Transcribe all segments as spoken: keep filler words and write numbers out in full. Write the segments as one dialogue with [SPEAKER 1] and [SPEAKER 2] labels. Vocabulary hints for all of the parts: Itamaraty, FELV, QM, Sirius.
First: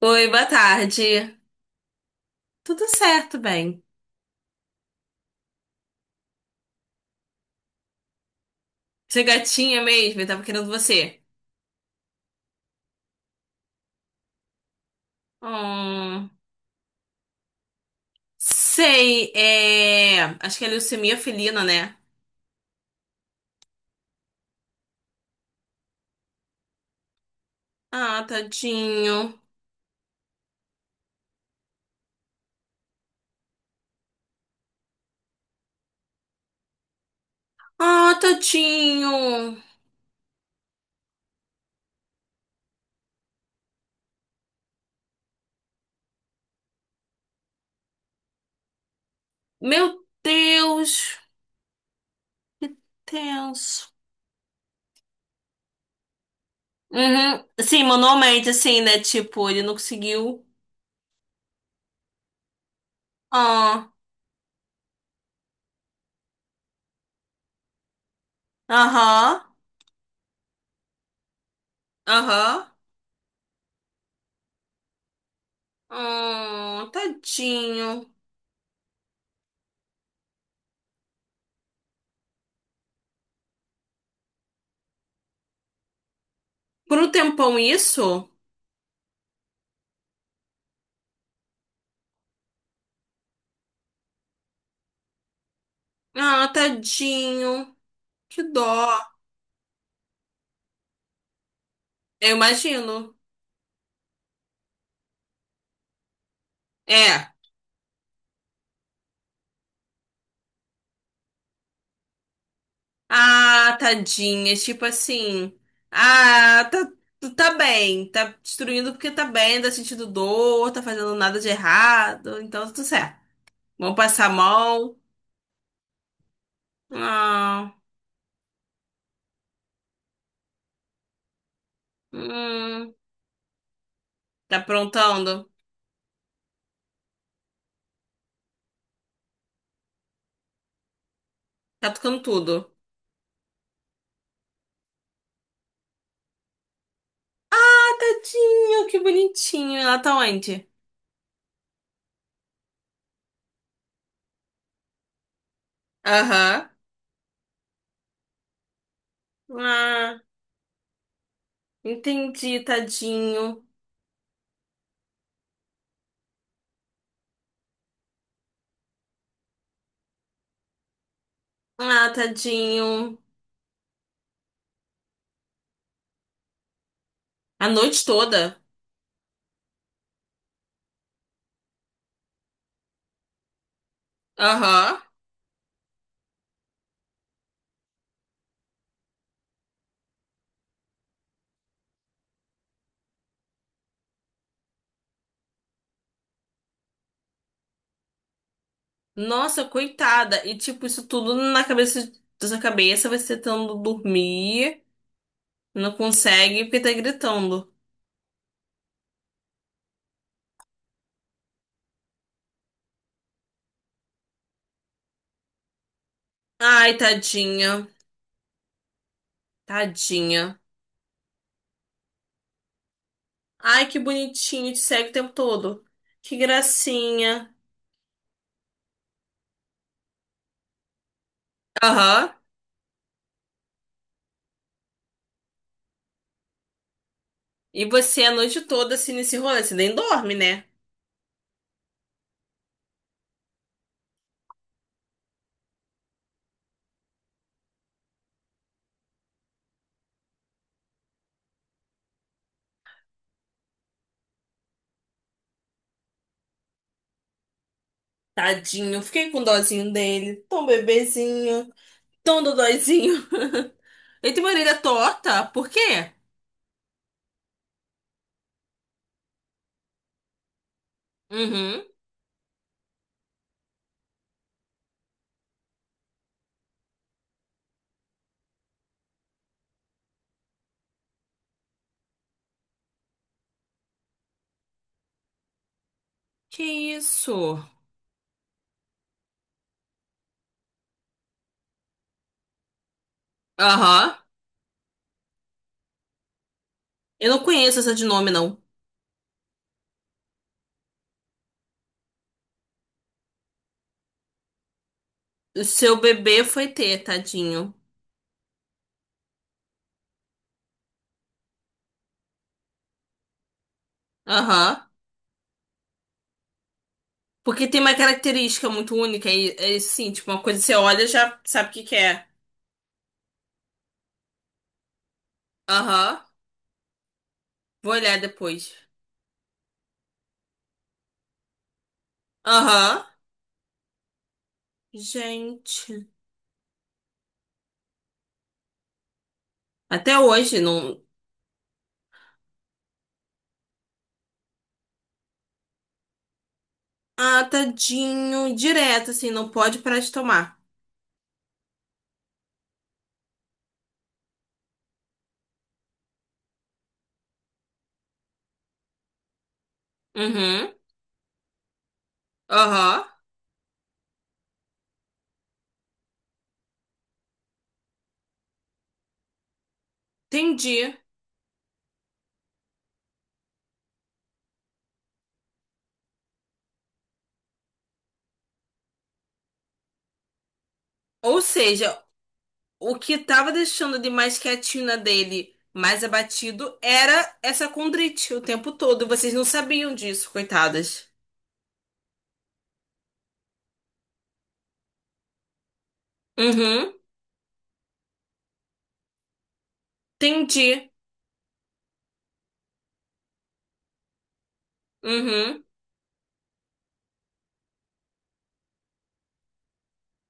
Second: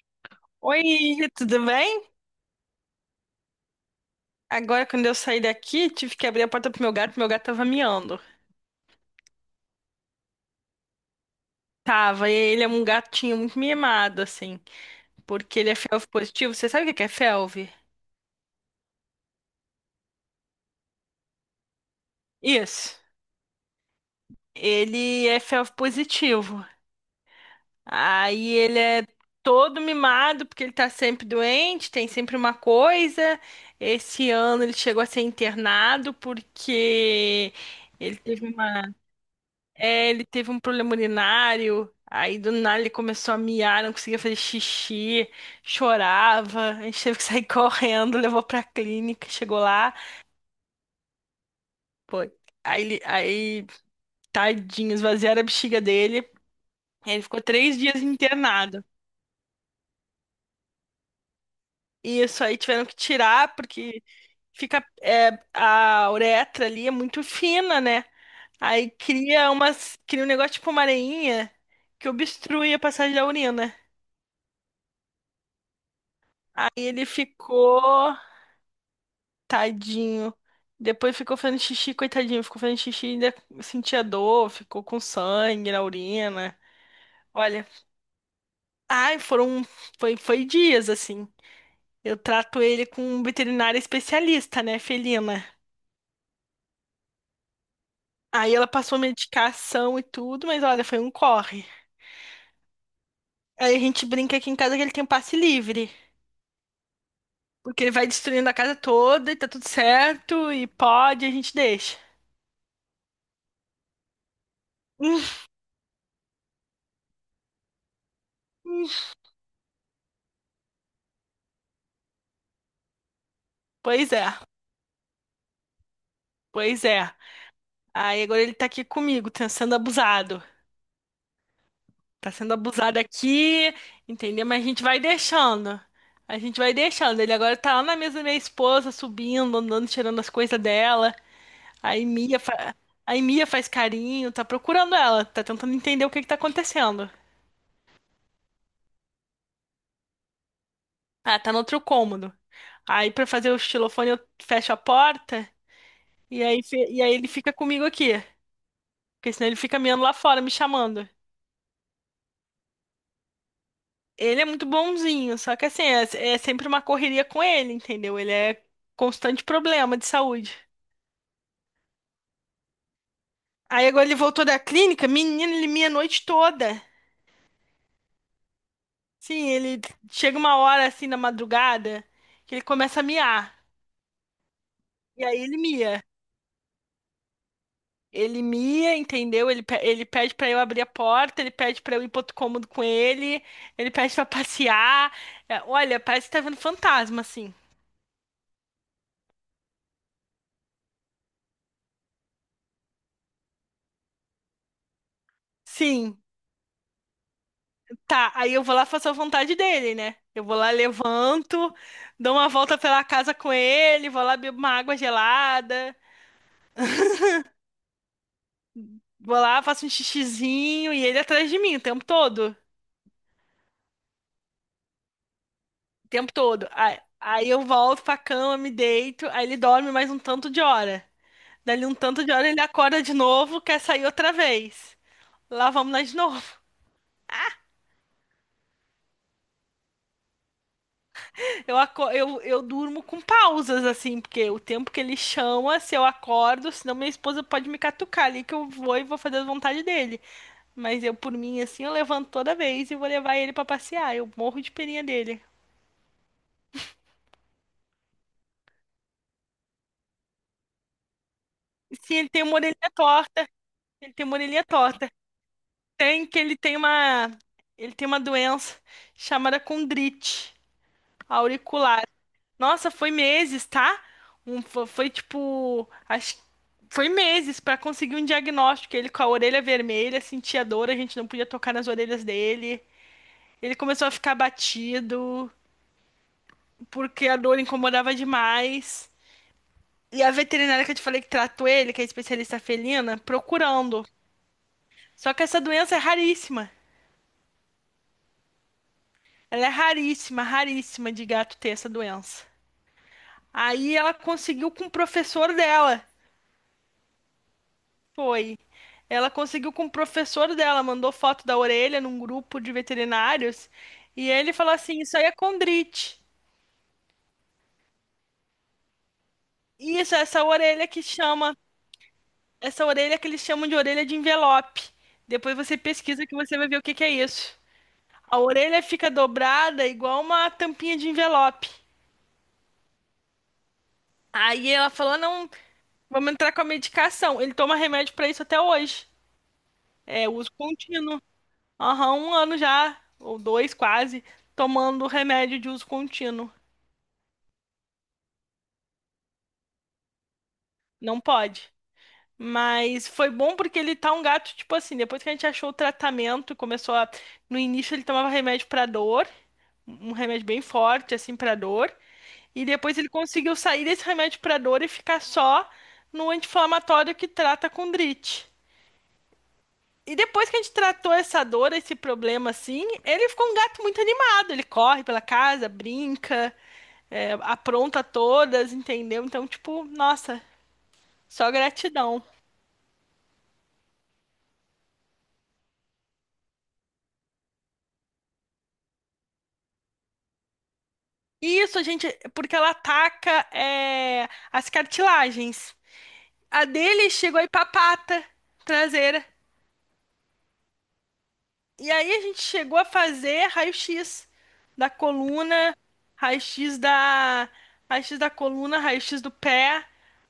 [SPEAKER 1] Oi, boa
[SPEAKER 2] Oi,
[SPEAKER 1] tarde.
[SPEAKER 2] tudo bem?
[SPEAKER 1] Tudo certo, bem?
[SPEAKER 2] Agora, quando eu saí daqui, tive que abrir a porta pro meu gato, meu gato tava miando.
[SPEAKER 1] Você é gatinha mesmo? Eu tava querendo você.
[SPEAKER 2] Tava, e ele é um gatinho muito mimado, assim, porque ele é felv
[SPEAKER 1] Hum,
[SPEAKER 2] positivo. Você sabe o que que é felv?
[SPEAKER 1] sei, é... acho que é leucemia felina, né?
[SPEAKER 2] Isso. Ele é felv positivo.
[SPEAKER 1] Ah,
[SPEAKER 2] Aí ele é
[SPEAKER 1] tadinho.
[SPEAKER 2] todo mimado, porque ele tá sempre doente, tem sempre uma coisa. Esse ano ele chegou a ser internado porque
[SPEAKER 1] Ah,
[SPEAKER 2] ele teve uma
[SPEAKER 1] tadinho.
[SPEAKER 2] É, ele teve um problema urinário, aí do nada ele começou a miar, não conseguia fazer xixi, chorava, a gente teve que sair correndo, levou pra clínica, chegou lá,
[SPEAKER 1] Meu Deus,
[SPEAKER 2] pô,
[SPEAKER 1] que
[SPEAKER 2] aí, ele- aí
[SPEAKER 1] tenso.
[SPEAKER 2] tadinho, esvaziaram a bexiga dele, ele ficou
[SPEAKER 1] Uhum.
[SPEAKER 2] três
[SPEAKER 1] Sim,
[SPEAKER 2] dias
[SPEAKER 1] manualmente, assim,
[SPEAKER 2] internado.
[SPEAKER 1] né? Tipo, ele não conseguiu.
[SPEAKER 2] Isso aí tiveram que tirar,
[SPEAKER 1] Ah,
[SPEAKER 2] porque fica, é, a uretra ali é muito fina, né? Aí
[SPEAKER 1] aham,
[SPEAKER 2] cria umas, cria um negócio tipo uma areinha que
[SPEAKER 1] aham.
[SPEAKER 2] obstrui a passagem da urina. Aí
[SPEAKER 1] Ah,
[SPEAKER 2] ele
[SPEAKER 1] tadinho.
[SPEAKER 2] ficou. Tadinho. Depois ficou fazendo xixi, coitadinho. Ficou fazendo xixi e ainda sentia dor, ficou com sangue na urina.
[SPEAKER 1] Por um tempão
[SPEAKER 2] Olha,
[SPEAKER 1] isso?
[SPEAKER 2] ai, foram, foi, foi dias assim. Eu trato ele com um veterinário especialista, né, felina.
[SPEAKER 1] Ah, tadinho. Que
[SPEAKER 2] Aí
[SPEAKER 1] dó.
[SPEAKER 2] ela passou medicação e tudo, mas olha, foi um corre.
[SPEAKER 1] Eu imagino.
[SPEAKER 2] Aí a gente brinca aqui em casa que ele tem um passe livre,
[SPEAKER 1] É.
[SPEAKER 2] porque ele vai destruindo a casa toda e tá tudo certo, e pode, a gente deixa.
[SPEAKER 1] Ah, tadinha. Tipo
[SPEAKER 2] Hum.
[SPEAKER 1] assim. Ah, tá, tu tá bem. Tá
[SPEAKER 2] Hum.
[SPEAKER 1] destruindo porque tá bem, tá sentindo dor, tá fazendo nada de errado. Então, tá tudo certo. Vamos
[SPEAKER 2] Pois
[SPEAKER 1] passar
[SPEAKER 2] é,
[SPEAKER 1] a mão.
[SPEAKER 2] pois é.
[SPEAKER 1] Ah,
[SPEAKER 2] Aí agora ele tá aqui comigo, tá sendo abusado. Tá sendo
[SPEAKER 1] hum,
[SPEAKER 2] abusado aqui, entendeu?
[SPEAKER 1] tá
[SPEAKER 2] Mas a gente vai
[SPEAKER 1] aprontando?
[SPEAKER 2] deixando. A gente vai deixando. Ele agora tá lá na mesa da minha esposa, subindo, andando, tirando as coisas dela.
[SPEAKER 1] Tá
[SPEAKER 2] Aí
[SPEAKER 1] tocando
[SPEAKER 2] Mia,
[SPEAKER 1] tudo.
[SPEAKER 2] fa... Aí mia faz carinho, tá procurando ela, tá tentando entender o que que tá acontecendo.
[SPEAKER 1] Ah, tadinho, que bonitinho. Ela tá onde?
[SPEAKER 2] Ah, tá no outro cômodo. Aí pra fazer o xilofone eu fecho a porta e aí,
[SPEAKER 1] Aham.
[SPEAKER 2] fe- e aí ele fica comigo aqui. Porque senão ele fica miando lá
[SPEAKER 1] Ah,
[SPEAKER 2] fora, me chamando.
[SPEAKER 1] entendi, tadinho.
[SPEAKER 2] Ele é muito bonzinho, só que assim, é, é sempre uma correria com ele, entendeu? Ele é constante problema de saúde.
[SPEAKER 1] Ah, tadinho.
[SPEAKER 2] Aí agora ele voltou da clínica, menino, ele mia a noite toda.
[SPEAKER 1] A noite toda.
[SPEAKER 2] Sim, ele chega uma hora assim na madrugada que ele começa a miar.
[SPEAKER 1] Aham.
[SPEAKER 2] E aí ele mia. Ele mia, entendeu? Ele, pe- ele pede pra eu abrir a porta, ele pede pra eu ir pro outro cômodo com ele, ele pede pra passear. É, olha, parece que tá vendo fantasma, assim.
[SPEAKER 1] Nossa, coitada. E tipo, isso tudo na cabeça da sua cabeça, você tentando dormir, não
[SPEAKER 2] Sim.
[SPEAKER 1] consegue porque tá gritando.
[SPEAKER 2] Tá, aí eu vou lá faço a vontade dele, né? Eu vou lá, levanto, dou uma volta pela casa com ele, vou lá, bebo uma água gelada,
[SPEAKER 1] Ai, tadinha.
[SPEAKER 2] vou lá, faço um
[SPEAKER 1] Tadinha.
[SPEAKER 2] xixizinho e ele atrás de mim o tempo todo.
[SPEAKER 1] Ai, que bonitinho, te segue o tempo todo.
[SPEAKER 2] O tempo
[SPEAKER 1] Que
[SPEAKER 2] todo. Aí, aí
[SPEAKER 1] gracinha.
[SPEAKER 2] eu volto pra cama, me deito, aí ele dorme mais um tanto de hora. Dali um tanto
[SPEAKER 1] Aham.
[SPEAKER 2] de hora ele acorda de novo, quer sair outra vez. Lá vamos nós de novo.
[SPEAKER 1] E você a noite toda assim nesse rolê, você nem dorme, né?
[SPEAKER 2] Eu, aco- eu, eu durmo com pausas, assim, porque o tempo que ele chama, se eu acordo, senão minha esposa pode me catucar ali que eu vou e vou fazer a vontade dele. Mas eu, por mim, assim, eu levanto toda vez e vou levar ele pra passear. Eu morro de perinha dele.
[SPEAKER 1] Tadinho, fiquei com dozinho dele. Tão bebezinho,
[SPEAKER 2] Sim, ele
[SPEAKER 1] tão
[SPEAKER 2] tem uma orelhinha
[SPEAKER 1] dodóizinho.
[SPEAKER 2] torta. Ele tem
[SPEAKER 1] Ele
[SPEAKER 2] uma
[SPEAKER 1] tem uma
[SPEAKER 2] orelhinha
[SPEAKER 1] orelha
[SPEAKER 2] torta.
[SPEAKER 1] torta, por quê?
[SPEAKER 2] Tem que ele tem uma. Ele tem uma doença chamada condrite
[SPEAKER 1] Uhum.
[SPEAKER 2] auricular. Nossa, foi meses, tá? Um, fo- foi, tipo, acho, foi meses pra conseguir um diagnóstico. Ele com a orelha vermelha, sentia dor, a gente não podia tocar nas orelhas dele. Ele começou a ficar batido
[SPEAKER 1] Que
[SPEAKER 2] porque a dor
[SPEAKER 1] isso?
[SPEAKER 2] incomodava demais. E a veterinária que eu te falei que tratou ele, que é especialista felina, procurando.
[SPEAKER 1] Aham.
[SPEAKER 2] Só que essa doença é raríssima.
[SPEAKER 1] Eu não conheço essa de nome, não.
[SPEAKER 2] Ela é raríssima, raríssima de gato ter essa doença. Aí ela conseguiu com o professor
[SPEAKER 1] O seu
[SPEAKER 2] dela.
[SPEAKER 1] bebê foi ter, tadinho.
[SPEAKER 2] Foi. Ela conseguiu com o professor dela, mandou foto da orelha num grupo de veterinários, e ele falou
[SPEAKER 1] Aham.
[SPEAKER 2] assim: Isso aí é condrite.
[SPEAKER 1] Porque tem uma característica muito única e, é assim,
[SPEAKER 2] Isso,
[SPEAKER 1] tipo, uma
[SPEAKER 2] essa
[SPEAKER 1] coisa que você
[SPEAKER 2] orelha
[SPEAKER 1] olha
[SPEAKER 2] que
[SPEAKER 1] e já
[SPEAKER 2] chama,
[SPEAKER 1] sabe o que que é.
[SPEAKER 2] essa orelha que eles chamam de orelha de envelope. Depois você
[SPEAKER 1] Aham.
[SPEAKER 2] pesquisa que você vai ver o que que é isso.
[SPEAKER 1] Vou olhar
[SPEAKER 2] A
[SPEAKER 1] depois.
[SPEAKER 2] orelha fica dobrada igual uma tampinha de envelope.
[SPEAKER 1] Aham.
[SPEAKER 2] Aí ela falou: Não,
[SPEAKER 1] Gente.
[SPEAKER 2] vamos entrar com a medicação. Ele toma remédio pra isso até hoje.
[SPEAKER 1] Até
[SPEAKER 2] É uso
[SPEAKER 1] hoje, não.
[SPEAKER 2] contínuo. Aham, um ano já, ou dois quase, tomando remédio de uso contínuo.
[SPEAKER 1] Ah, tadinho. Direto, assim, não pode parar de tomar.
[SPEAKER 2] Não pode. Mas foi bom porque ele tá um gato, tipo assim, depois que a gente achou o tratamento, começou a. No início ele tomava remédio pra dor, um remédio bem
[SPEAKER 1] Uhum.
[SPEAKER 2] forte, assim, pra dor. E depois
[SPEAKER 1] Aham.
[SPEAKER 2] ele conseguiu sair desse remédio pra dor e ficar só no anti-inflamatório que trata condrite. E depois que a gente
[SPEAKER 1] Entendi.
[SPEAKER 2] tratou essa dor, esse problema, assim, ele ficou um gato muito animado. Ele corre pela casa, brinca. É, apronta todas, entendeu? Então, tipo, nossa,
[SPEAKER 1] Ou
[SPEAKER 2] só
[SPEAKER 1] seja,
[SPEAKER 2] gratidão.
[SPEAKER 1] o que tava deixando de mais quietinho na dele, mais abatido, era essa condrite o tempo todo. Vocês não sabiam disso, coitadas.
[SPEAKER 2] E isso, a gente, porque ela ataca é, as cartilagens. A
[SPEAKER 1] Uhum,
[SPEAKER 2] dele chegou aí pra pata traseira.
[SPEAKER 1] entendi.
[SPEAKER 2] E aí a gente chegou a fazer raio-x da
[SPEAKER 1] Uhum,
[SPEAKER 2] coluna, raio-x da, raio-x da coluna, raio-x do pé,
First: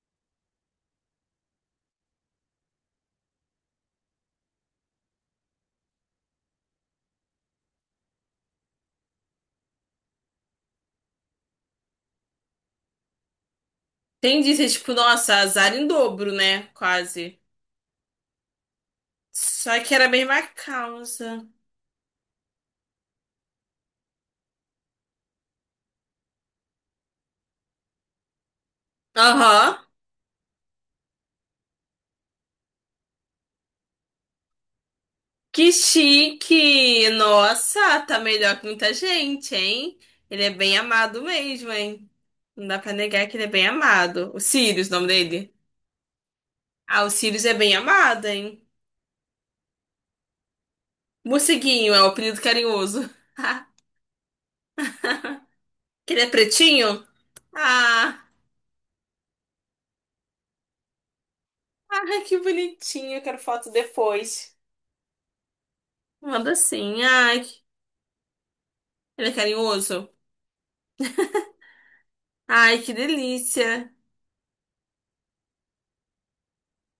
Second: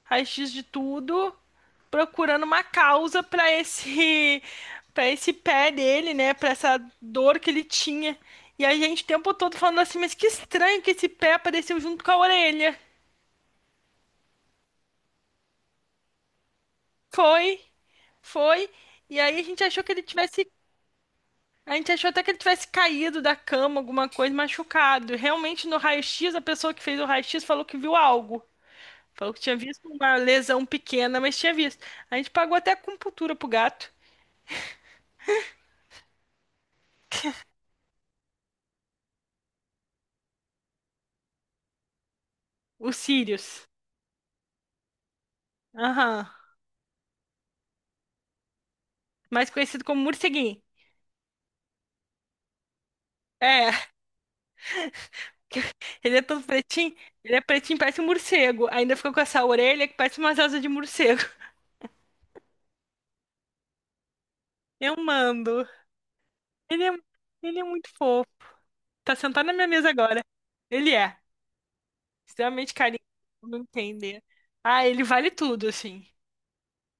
[SPEAKER 2] raio-x de tudo, procurando uma causa para esse para esse pé dele, né, para essa dor que ele tinha. E a gente o tempo todo falando assim, mas que estranho que esse pé apareceu junto com a orelha.
[SPEAKER 1] entendi. Vocês, tipo, nossa, azar em dobro, né? Quase.
[SPEAKER 2] Foi, foi. E aí a gente
[SPEAKER 1] Só
[SPEAKER 2] achou que
[SPEAKER 1] que
[SPEAKER 2] ele
[SPEAKER 1] era a mesma
[SPEAKER 2] tivesse
[SPEAKER 1] causa.
[SPEAKER 2] A gente achou até que ele tivesse caído da cama, alguma coisa, machucado. Realmente, no raio-x, a pessoa que fez o raio-x falou que viu algo. Falou que tinha
[SPEAKER 1] Aham.
[SPEAKER 2] visto uma lesão pequena, mas tinha visto. A gente pagou até acupuntura pro gato.
[SPEAKER 1] Que chique! Nossa, tá melhor que muita gente, hein? Ele é bem amado mesmo, hein? Não dá
[SPEAKER 2] O
[SPEAKER 1] pra negar que ele é bem
[SPEAKER 2] Sirius.
[SPEAKER 1] amado. O Sirius, o nome dele.
[SPEAKER 2] Aham.
[SPEAKER 1] Ah, o Sirius é bem amado, hein?
[SPEAKER 2] Mais conhecido como morceguinho.
[SPEAKER 1] Morceguinho é o apelido carinhoso.
[SPEAKER 2] É,
[SPEAKER 1] Que
[SPEAKER 2] ele
[SPEAKER 1] ele
[SPEAKER 2] é
[SPEAKER 1] é
[SPEAKER 2] todo pretinho.
[SPEAKER 1] pretinho?
[SPEAKER 2] Ele é pretinho, parece um
[SPEAKER 1] Ah,
[SPEAKER 2] morcego. Ainda ficou com essa orelha que parece umas asas de morcego.
[SPEAKER 1] ai, que bonitinho. Eu quero foto depois.
[SPEAKER 2] Eu mando.
[SPEAKER 1] Manda
[SPEAKER 2] Ele é,
[SPEAKER 1] sim. Ai,
[SPEAKER 2] ele
[SPEAKER 1] que-
[SPEAKER 2] é muito fofo. Tá
[SPEAKER 1] ele é
[SPEAKER 2] sentado na minha mesa
[SPEAKER 1] carinhoso.
[SPEAKER 2] agora. Ele é. Extremamente
[SPEAKER 1] Ai, que
[SPEAKER 2] carinho, não
[SPEAKER 1] delícia.
[SPEAKER 2] entender. Ah, ele vale tudo, assim.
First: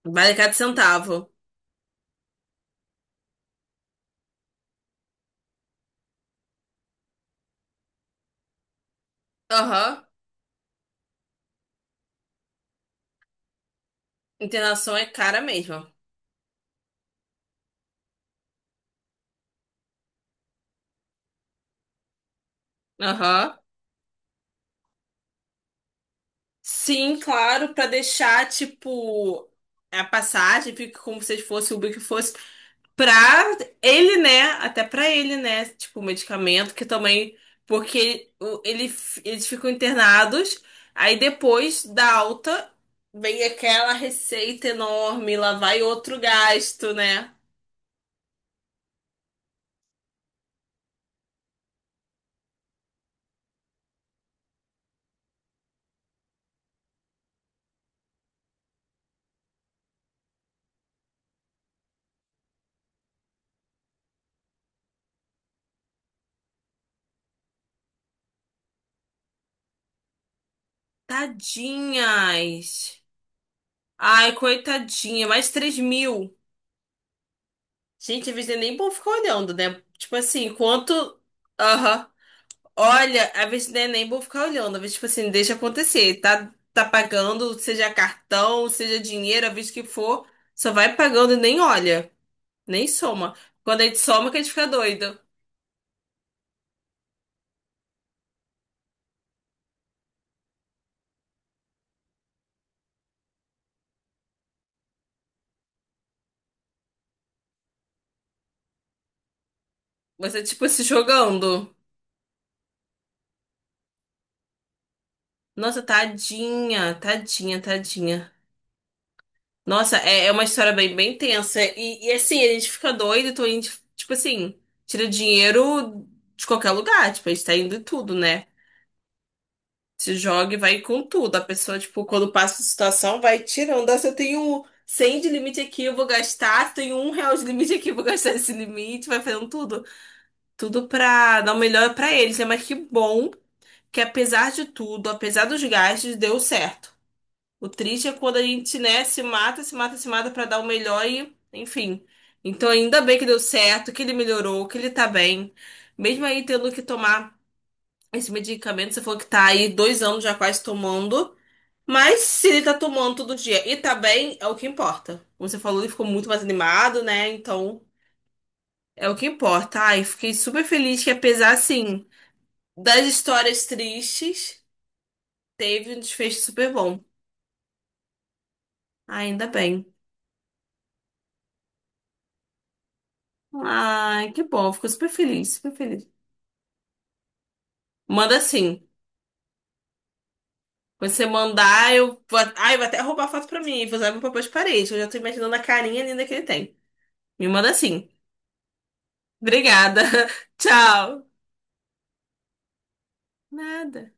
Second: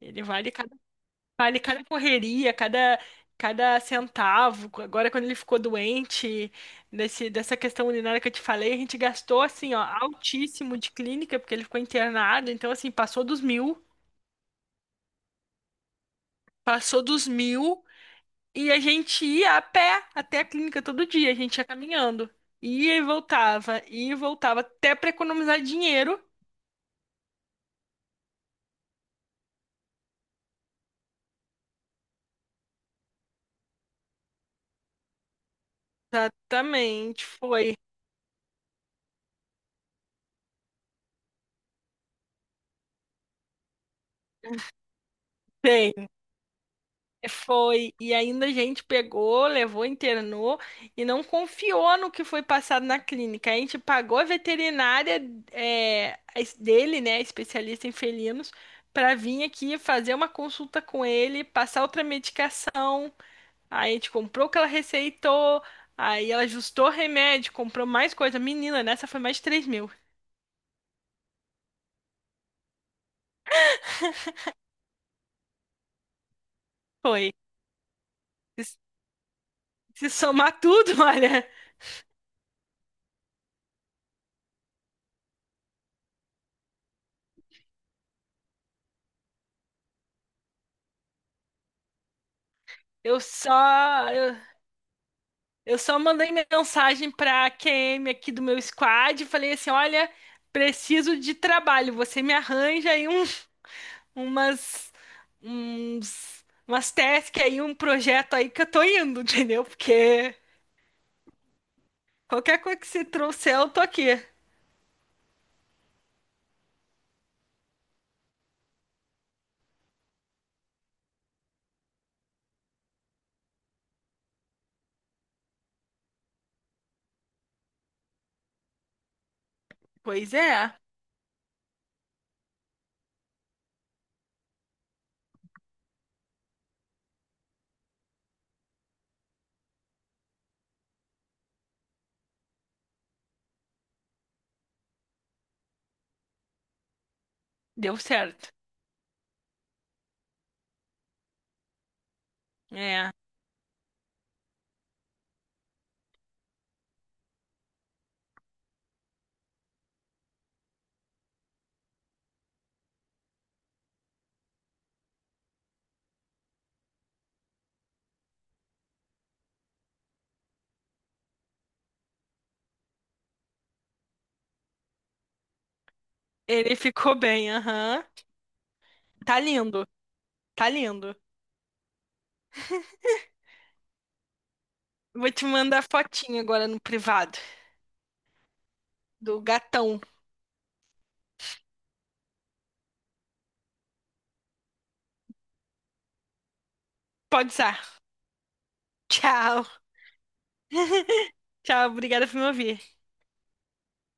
[SPEAKER 2] Ele
[SPEAKER 1] Vale
[SPEAKER 2] vale
[SPEAKER 1] cada
[SPEAKER 2] cada,
[SPEAKER 1] centavo.
[SPEAKER 2] vale cada correria, cada, cada centavo. Agora, quando ele ficou doente, nesse, dessa questão urinária que eu te falei, a gente gastou, assim, ó,
[SPEAKER 1] Aham.
[SPEAKER 2] altíssimo de clínica, porque ele ficou internado. Então, assim, passou dos mil,
[SPEAKER 1] Internação é cara mesmo.
[SPEAKER 2] passou dos mil. E a gente ia a pé até a clínica todo dia, a gente ia caminhando. Ia e
[SPEAKER 1] Aham.
[SPEAKER 2] voltava, ia e voltava, até para economizar dinheiro.
[SPEAKER 1] Sim, claro, pra deixar, tipo, a passagem, fica como se fosse o Uber que fosse. Pra ele, né? Até pra ele, né? Tipo, o medicamento que
[SPEAKER 2] Exatamente,
[SPEAKER 1] também.
[SPEAKER 2] foi.
[SPEAKER 1] Porque o- ele, eles ficam internados, aí depois da alta vem aquela receita enorme, lá vai
[SPEAKER 2] Bem,
[SPEAKER 1] outro gasto, né?
[SPEAKER 2] foi, e ainda a gente pegou, levou, internou e não confiou no que foi passado na clínica. A gente pagou a veterinária é, a es- dele, né, especialista em felinos, para vir aqui fazer uma consulta com ele, passar outra medicação. Aí a gente comprou o que ela receitou, aí ela ajustou o remédio, comprou mais coisa. Menina, nessa foi mais de três mil.
[SPEAKER 1] Tadinhas. Ai, coitadinha, mais três mil.
[SPEAKER 2] Foi.
[SPEAKER 1] Gente, às vezes é
[SPEAKER 2] Se
[SPEAKER 1] nem bom ficar olhando, né?
[SPEAKER 2] se
[SPEAKER 1] Tipo assim,
[SPEAKER 2] somar tudo,
[SPEAKER 1] enquanto.
[SPEAKER 2] olha,
[SPEAKER 1] Aham. Olha, a vez não é nem vou ficar olhando, às vezes, tipo assim, deixa acontecer. Tá, tá pagando, seja cartão, seja dinheiro, a vez que for, só vai pagando e nem olha, nem
[SPEAKER 2] eu
[SPEAKER 1] soma.
[SPEAKER 2] só.
[SPEAKER 1] Quando a gente soma, que a gente fica doido.
[SPEAKER 2] Eu só mandei mensagem para pra Q M aqui do meu squad e falei assim: olha, preciso de trabalho. Você me arranja aí um, umas, uns, umas tasks aí, um projeto aí que eu tô indo, entendeu? Porque
[SPEAKER 1] Você, tipo, se jogando.
[SPEAKER 2] qualquer coisa que você trouxer, eu tô aqui.
[SPEAKER 1] Nossa, tadinha, tadinha, tadinha. Nossa, é, é uma história bem, bem tensa. E, e assim, a gente fica doido, então a gente, tipo assim, tira dinheiro de qualquer lugar, tipo, a gente tá indo em tudo, né? Se
[SPEAKER 2] Pois
[SPEAKER 1] joga e
[SPEAKER 2] é,
[SPEAKER 1] vai com tudo. A pessoa, tipo, quando passa a situação, vai tirando. Ah, se eu tenho cem de limite aqui, eu vou gastar. Se eu tenho um real de limite aqui, eu vou gastar esse limite. Vai fazendo tudo. Tudo pra dar o melhor pra eles, né? Mas que bom que, apesar de tudo, apesar dos gastos, deu certo. O
[SPEAKER 2] deu
[SPEAKER 1] triste é quando a
[SPEAKER 2] certo.
[SPEAKER 1] gente, né, se mata, se mata, se mata pra dar o melhor e, enfim. Então, ainda
[SPEAKER 2] É,
[SPEAKER 1] bem que deu certo, que ele melhorou, que ele tá bem. Mesmo aí tendo que tomar esse medicamento, você falou que tá aí dois anos já quase tomando. Mas se ele tá tomando todo dia e tá bem, é o que importa. Como você falou, ele ficou muito mais animado, né? Então, é o que importa. Ai, fiquei super feliz que apesar, assim, das histórias tristes, teve um desfecho super
[SPEAKER 2] ele
[SPEAKER 1] bom.
[SPEAKER 2] ficou bem, aham. Tá
[SPEAKER 1] Ainda
[SPEAKER 2] lindo,
[SPEAKER 1] bem.
[SPEAKER 2] tá lindo.
[SPEAKER 1] Ai, que bom. Fico super
[SPEAKER 2] Vou te
[SPEAKER 1] feliz, super
[SPEAKER 2] mandar
[SPEAKER 1] feliz.
[SPEAKER 2] fotinho agora no privado
[SPEAKER 1] Manda assim.
[SPEAKER 2] do gatão.
[SPEAKER 1] Quando você mandar, eu vou... Ai, vai até roubar a foto pra mim e vou usar meu papel de parede. Eu já tô imaginando a carinha linda que ele tem. Me
[SPEAKER 2] Pode
[SPEAKER 1] manda
[SPEAKER 2] usar.
[SPEAKER 1] assim.
[SPEAKER 2] Tchau,
[SPEAKER 1] Obrigada. Tchau.
[SPEAKER 2] tchau, obrigada por me ouvir.
[SPEAKER 1] Nada.